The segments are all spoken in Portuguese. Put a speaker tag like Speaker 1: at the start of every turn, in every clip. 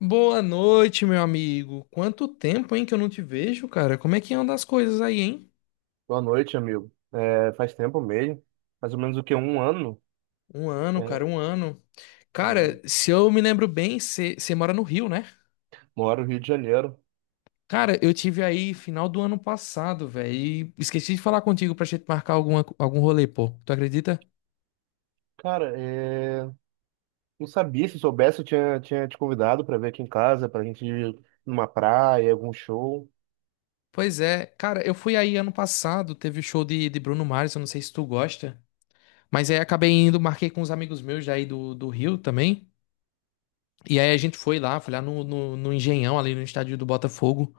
Speaker 1: Boa noite, meu amigo. Quanto tempo, hein, que eu não te vejo, cara? Como é que andam as coisas aí, hein?
Speaker 2: Boa noite, amigo. É, faz tempo mesmo, mais ou menos o que, um ano. É,
Speaker 1: Um ano.
Speaker 2: é,
Speaker 1: Cara, se eu me lembro bem, você mora no Rio, né?
Speaker 2: moro no Rio de Janeiro.
Speaker 1: Cara, eu tive aí final do ano passado, velho, e esqueci de falar contigo pra gente marcar alguma, algum rolê, pô. Tu acredita?
Speaker 2: Cara, é, não sabia, se soubesse, eu tinha te convidado para vir aqui em casa, para a gente ir numa praia, algum show.
Speaker 1: Pois é, cara, eu fui aí ano passado, teve o show de Bruno Mars, eu não sei se tu gosta, mas aí acabei indo, marquei com uns amigos meus daí do Rio também. E aí a gente foi lá no Engenhão, ali no estádio do Botafogo.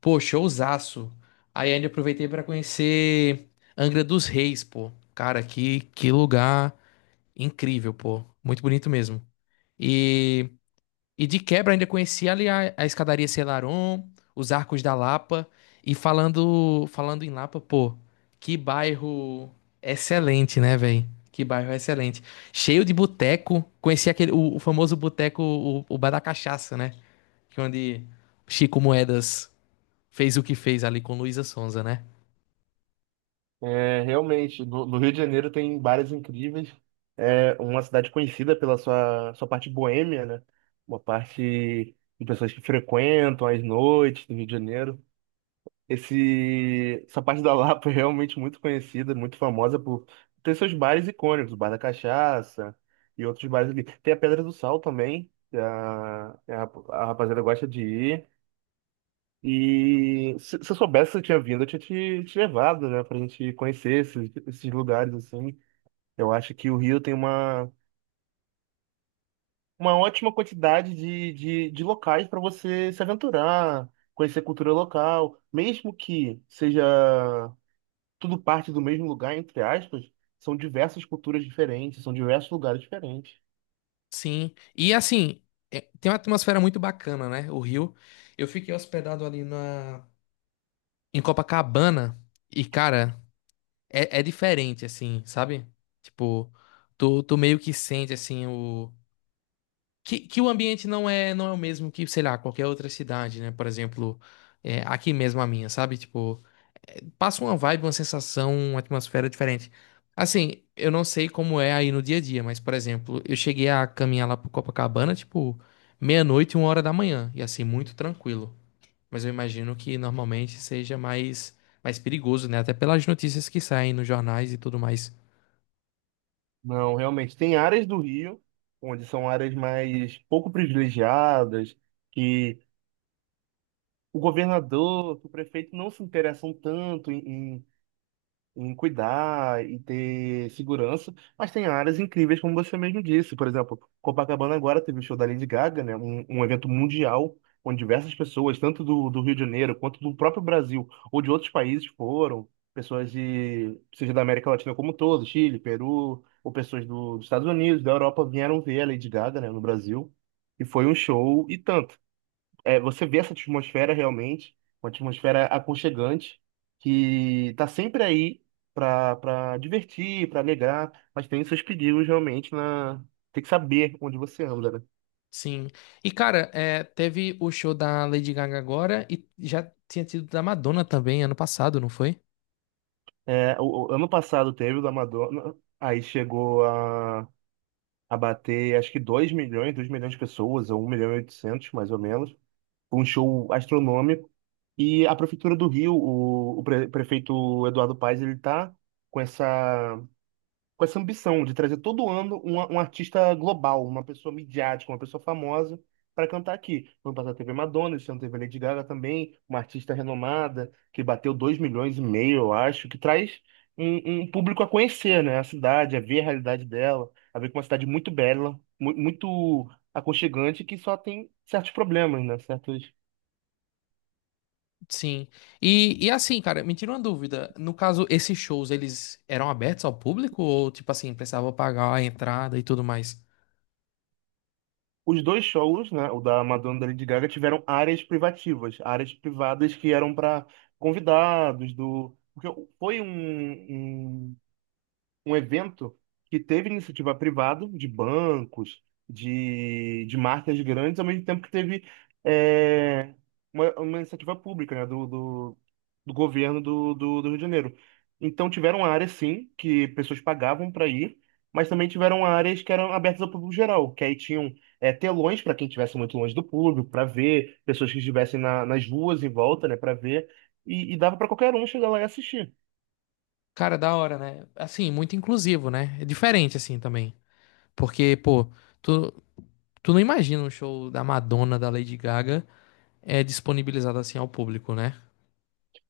Speaker 1: Pô, showzaço. Aí ainda aproveitei pra conhecer Angra dos Reis, pô. Cara, que lugar incrível, pô. Muito bonito mesmo. E, e de quebra ainda conheci ali a escadaria Selarón, os Arcos da Lapa. E falando em Lapa, pô, que bairro excelente, né, velho? Que bairro excelente. Cheio de boteco. Conheci aquele, o famoso boteco, o Bar da Cachaça, né? Que é onde Chico Moedas fez o que fez ali com Luísa Sonza, né?
Speaker 2: É, realmente, no Rio de Janeiro tem bares incríveis. É uma cidade conhecida pela sua parte boêmia, né? Uma parte de pessoas que frequentam as noites do Rio de Janeiro. Essa parte da Lapa é realmente muito conhecida, muito famosa por ter seus bares icônicos, o Bar da Cachaça e outros bares ali. Tem a Pedra do Sal também, que a rapaziada gosta de ir. E se eu soubesse que eu tinha vindo, eu tinha te levado, né, pra gente conhecer esses lugares, assim. Eu acho que o Rio tem uma ótima quantidade de locais para você se aventurar, conhecer cultura local, mesmo que seja, tudo parte do mesmo lugar, entre aspas, são diversas culturas diferentes, são diversos lugares diferentes.
Speaker 1: Sim. E assim, tem uma atmosfera muito bacana, né? O Rio. Eu fiquei hospedado ali na em Copacabana e, cara, é diferente, assim, sabe? Tipo, tu meio que sente, assim, que o ambiente não é o mesmo que, sei lá, qualquer outra cidade, né? Por exemplo, aqui mesmo a minha, sabe? Tipo, passa uma vibe, uma sensação, uma atmosfera diferente. Assim, eu não sei como é aí no dia a dia, mas, por exemplo, eu cheguei a caminhar lá pro Copacabana, tipo, meia-noite e uma hora da manhã, e assim, muito tranquilo. Mas eu imagino que normalmente seja mais, mais perigoso, né? Até pelas notícias que saem nos jornais e tudo mais.
Speaker 2: Não, realmente, tem áreas do Rio, onde são áreas mais pouco privilegiadas, que o governador, o prefeito não se interessam tanto em cuidar e ter segurança, mas tem áreas incríveis, como você mesmo disse. Por exemplo, Copacabana agora teve o show da Lady Gaga, né? Um evento mundial, onde diversas pessoas, tanto do Rio de Janeiro quanto do próprio Brasil ou de outros países, foram. Pessoas de, seja da América Latina como um todo, Chile, Peru, ou pessoas dos Estados Unidos, da Europa, vieram ver a Lady Gaga, né, no Brasil. E foi um show e tanto. É, você vê essa atmosfera realmente, uma atmosfera aconchegante, que tá sempre aí para divertir, para alegrar, mas tem seus perigos realmente. Na. Tem que saber onde você anda, né?
Speaker 1: Sim. E, cara, teve o show da Lady Gaga agora e já tinha tido da Madonna também ano passado, não foi?
Speaker 2: É, o ano passado teve o da Madonna, aí chegou a bater acho que 2 milhões, 2 milhões de pessoas, ou 1 milhão e 800 mais ou menos. Foi um show astronômico. E a Prefeitura do Rio, o prefeito Eduardo Paes, ele tá com essa com essa ambição de trazer todo ano um artista global, uma pessoa midiática, uma pessoa famosa para cantar aqui. No ano passado teve a Madonna, esse ano teve a Lady Gaga também, uma artista renomada que bateu 2,5 milhões, eu acho, que traz um público a conhecer, né, a cidade, a ver a realidade dela, a ver que é uma cidade muito bela, muito aconchegante, que só tem certos problemas, né, certos.
Speaker 1: Sim. E assim, cara, me tira uma dúvida. No caso, esses shows, eles eram abertos ao público ou, tipo assim, precisava pagar a entrada e tudo mais?
Speaker 2: Os dois shows, né, o da Madonna e da Lady Gaga, tiveram áreas privativas, áreas privadas que eram para convidados do, porque foi um evento que teve iniciativa privada de bancos, de marcas grandes, ao mesmo tempo que teve eh, uma iniciativa pública, né, do governo do Rio de Janeiro. Então tiveram áreas, sim, que pessoas pagavam para ir, mas também tiveram áreas que eram abertas ao público geral, que aí tinham telões para quem estivesse muito longe do público, para ver, pessoas que estivessem nas ruas em volta, né, para ver, e dava para qualquer um chegar lá e assistir.
Speaker 1: Cara, da hora, né? Assim, muito inclusivo, né? É diferente, assim, também. Porque, pô, tu, tu não imagina um show da Madonna, da Lady Gaga, disponibilizado assim ao público, né?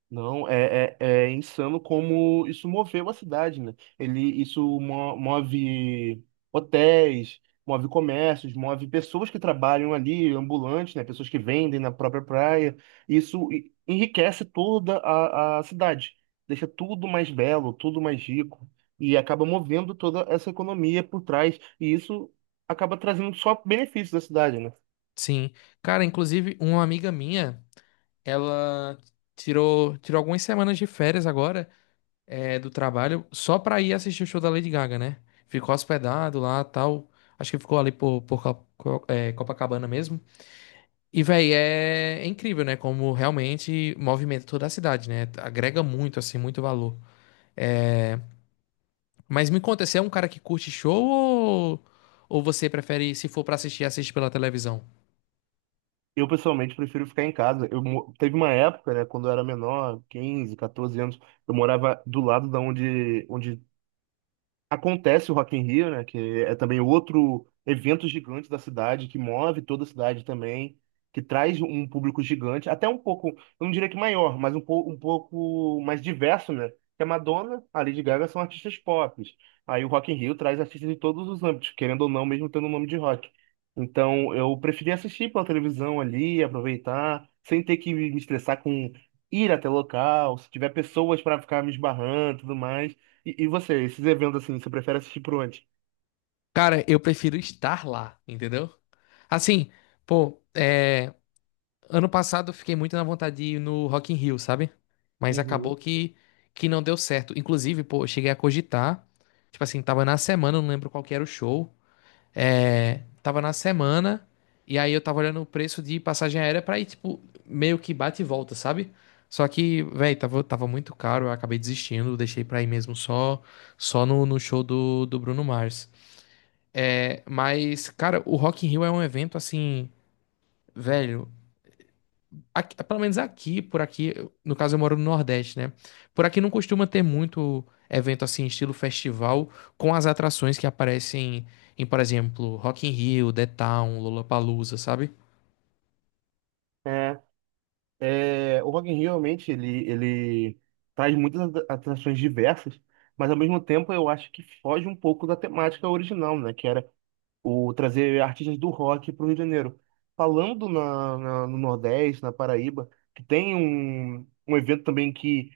Speaker 2: Não, é insano como isso moveu a cidade, né? Ele, isso move hotéis, move comércios, move pessoas que trabalham ali, ambulantes, né? Pessoas que vendem na própria praia. Isso enriquece toda a cidade, deixa tudo mais belo, tudo mais rico e acaba movendo toda essa economia por trás. E isso acaba trazendo só benefícios à cidade, né?
Speaker 1: Sim. Cara, inclusive, uma amiga minha, ela tirou algumas semanas de férias agora. Do trabalho só pra ir assistir o show da Lady Gaga, né? Ficou hospedado lá, tal. Acho que ficou ali por Copacabana mesmo. E, véi, é incrível, né? Como realmente movimenta toda a cidade, né? Agrega muito, assim, muito valor. É, mas me conta, você é um cara que curte show ou você prefere, se for pra assistir, assiste pela televisão?
Speaker 2: Eu pessoalmente prefiro ficar em casa. Teve uma época, né, quando eu era menor, 15, 14 anos, eu morava do lado onde acontece o Rock in Rio, né? Que é também outro evento gigante da cidade, que move toda a cidade também, que traz um público gigante, até um pouco, eu não diria que maior, mas um pouco mais diverso, né? Que a Madonna, a Lady Gaga são artistas pop. Aí o Rock in Rio traz artistas de todos os âmbitos, querendo ou não, mesmo tendo o nome de rock. Então eu preferi assistir pela televisão ali, aproveitar, sem ter que me estressar com ir até local, se tiver pessoas para ficar me esbarrando e tudo mais. E você, esses eventos assim, você prefere assistir por onde?
Speaker 1: Cara, eu prefiro estar lá, entendeu? Assim, pô, é. Ano passado eu fiquei muito na vontade de ir no Rock in Rio, sabe? Mas acabou
Speaker 2: Uhum.
Speaker 1: que não deu certo. Inclusive, pô, eu cheguei a cogitar. Tipo assim, tava na semana, não lembro qual que era o show. É, tava na semana, e aí eu tava olhando o preço de passagem aérea pra ir, tipo, meio que bate e volta, sabe? Só que, véi, tava muito caro, eu acabei desistindo, deixei pra ir mesmo só no show do Bruno Mars. É, mas, cara, o Rock in Rio é um evento assim, velho, por aqui, no caso eu moro no Nordeste, né? Por aqui não costuma ter muito evento assim, estilo festival, com as atrações que aparecem em, por exemplo, Rock in Rio, The Town, Lollapalooza, sabe?
Speaker 2: É, é, o Rock in Rio realmente ele traz muitas atrações diversas, mas ao mesmo tempo eu acho que foge um pouco da temática original, né? Que era o trazer artistas do rock para o Rio de Janeiro. Falando no Nordeste, na Paraíba, que tem um evento também que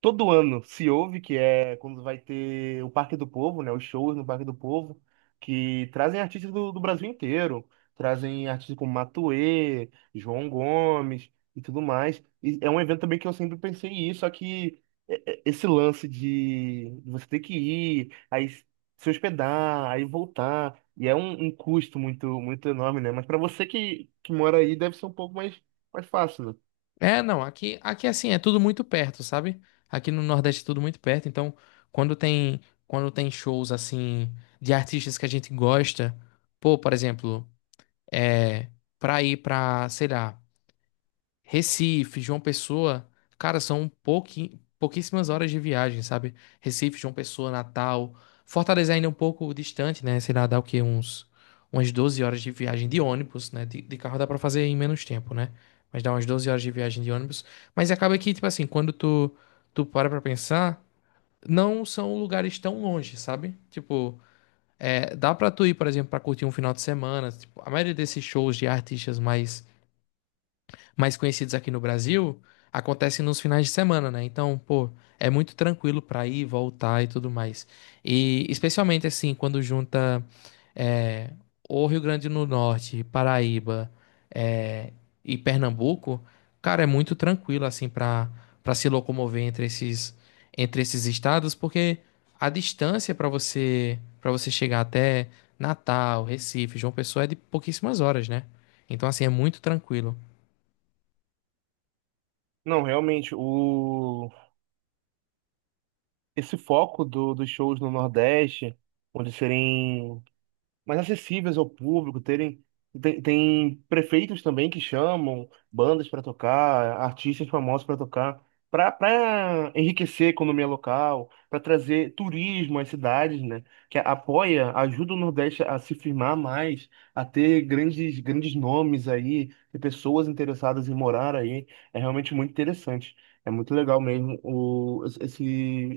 Speaker 2: todo ano se ouve que é quando vai ter o Parque do Povo, né? Os shows no Parque do Povo, que trazem artistas do Brasil inteiro. Trazem artistas como Matuê, João Gomes e tudo mais. E é um evento também que eu sempre pensei em ir, só que esse lance de você ter que ir, aí se hospedar, aí voltar, e é um custo muito, muito enorme, né? Mas para você que mora aí, deve ser um pouco mais fácil, né?
Speaker 1: É, não, aqui assim, é tudo muito perto, sabe? Aqui no Nordeste é tudo muito perto, então quando tem, quando tem shows assim de artistas que a gente gosta, pô, por exemplo, é, pra ir pra, sei lá, Recife, João Pessoa, cara, são pouquíssimas horas de viagem, sabe? Recife, João Pessoa, Natal. Fortaleza ainda é um pouco distante, né? Sei lá, dá o quê? Uns, umas 12 horas de viagem de ônibus, né? De carro dá pra fazer em menos tempo, né? Mas dá umas 12 horas de viagem de ônibus. Mas acaba que, tipo assim, tu para pra pensar, não são lugares tão longe, sabe? Tipo, dá pra tu ir, por exemplo, pra curtir um final de semana. Tipo, a maioria desses shows de artistas mais conhecidos aqui no Brasil, acontecem nos finais de semana, né? Então, pô, é muito tranquilo pra ir, voltar e tudo mais. E especialmente assim, quando junta é, o Rio Grande do Norte, Paraíba é, e Pernambuco, cara, é muito tranquilo assim pra para se locomover entre esses estados, porque a distância pra você para você chegar até Natal, Recife, João Pessoa é de pouquíssimas horas, né? Então, assim, é muito tranquilo.
Speaker 2: Não, realmente, o. esse foco dos shows no Nordeste, onde serem mais acessíveis ao público, tem prefeitos também que chamam bandas para tocar, artistas famosos para tocar, para enriquecer a economia local, para trazer turismo às cidades, né? Que apoia, ajuda o Nordeste a se firmar mais, a ter grandes nomes aí, e pessoas interessadas em morar aí, é realmente muito interessante. É muito legal mesmo o, esse,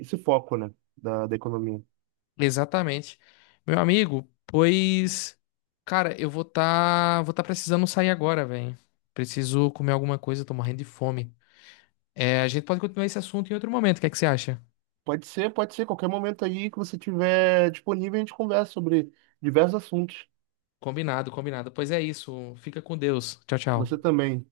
Speaker 2: esse foco, né, da economia.
Speaker 1: Exatamente. Meu amigo, pois. Cara, eu vou tá precisando sair agora, velho. Preciso comer alguma coisa, tô morrendo de fome. É, a gente pode continuar esse assunto em outro momento, o que é que você acha?
Speaker 2: Pode ser, pode ser. Qualquer momento aí que você tiver disponível, a gente conversa sobre diversos assuntos.
Speaker 1: Combinado, combinado. Pois é isso. Fica com Deus. Tchau, tchau.
Speaker 2: Você também.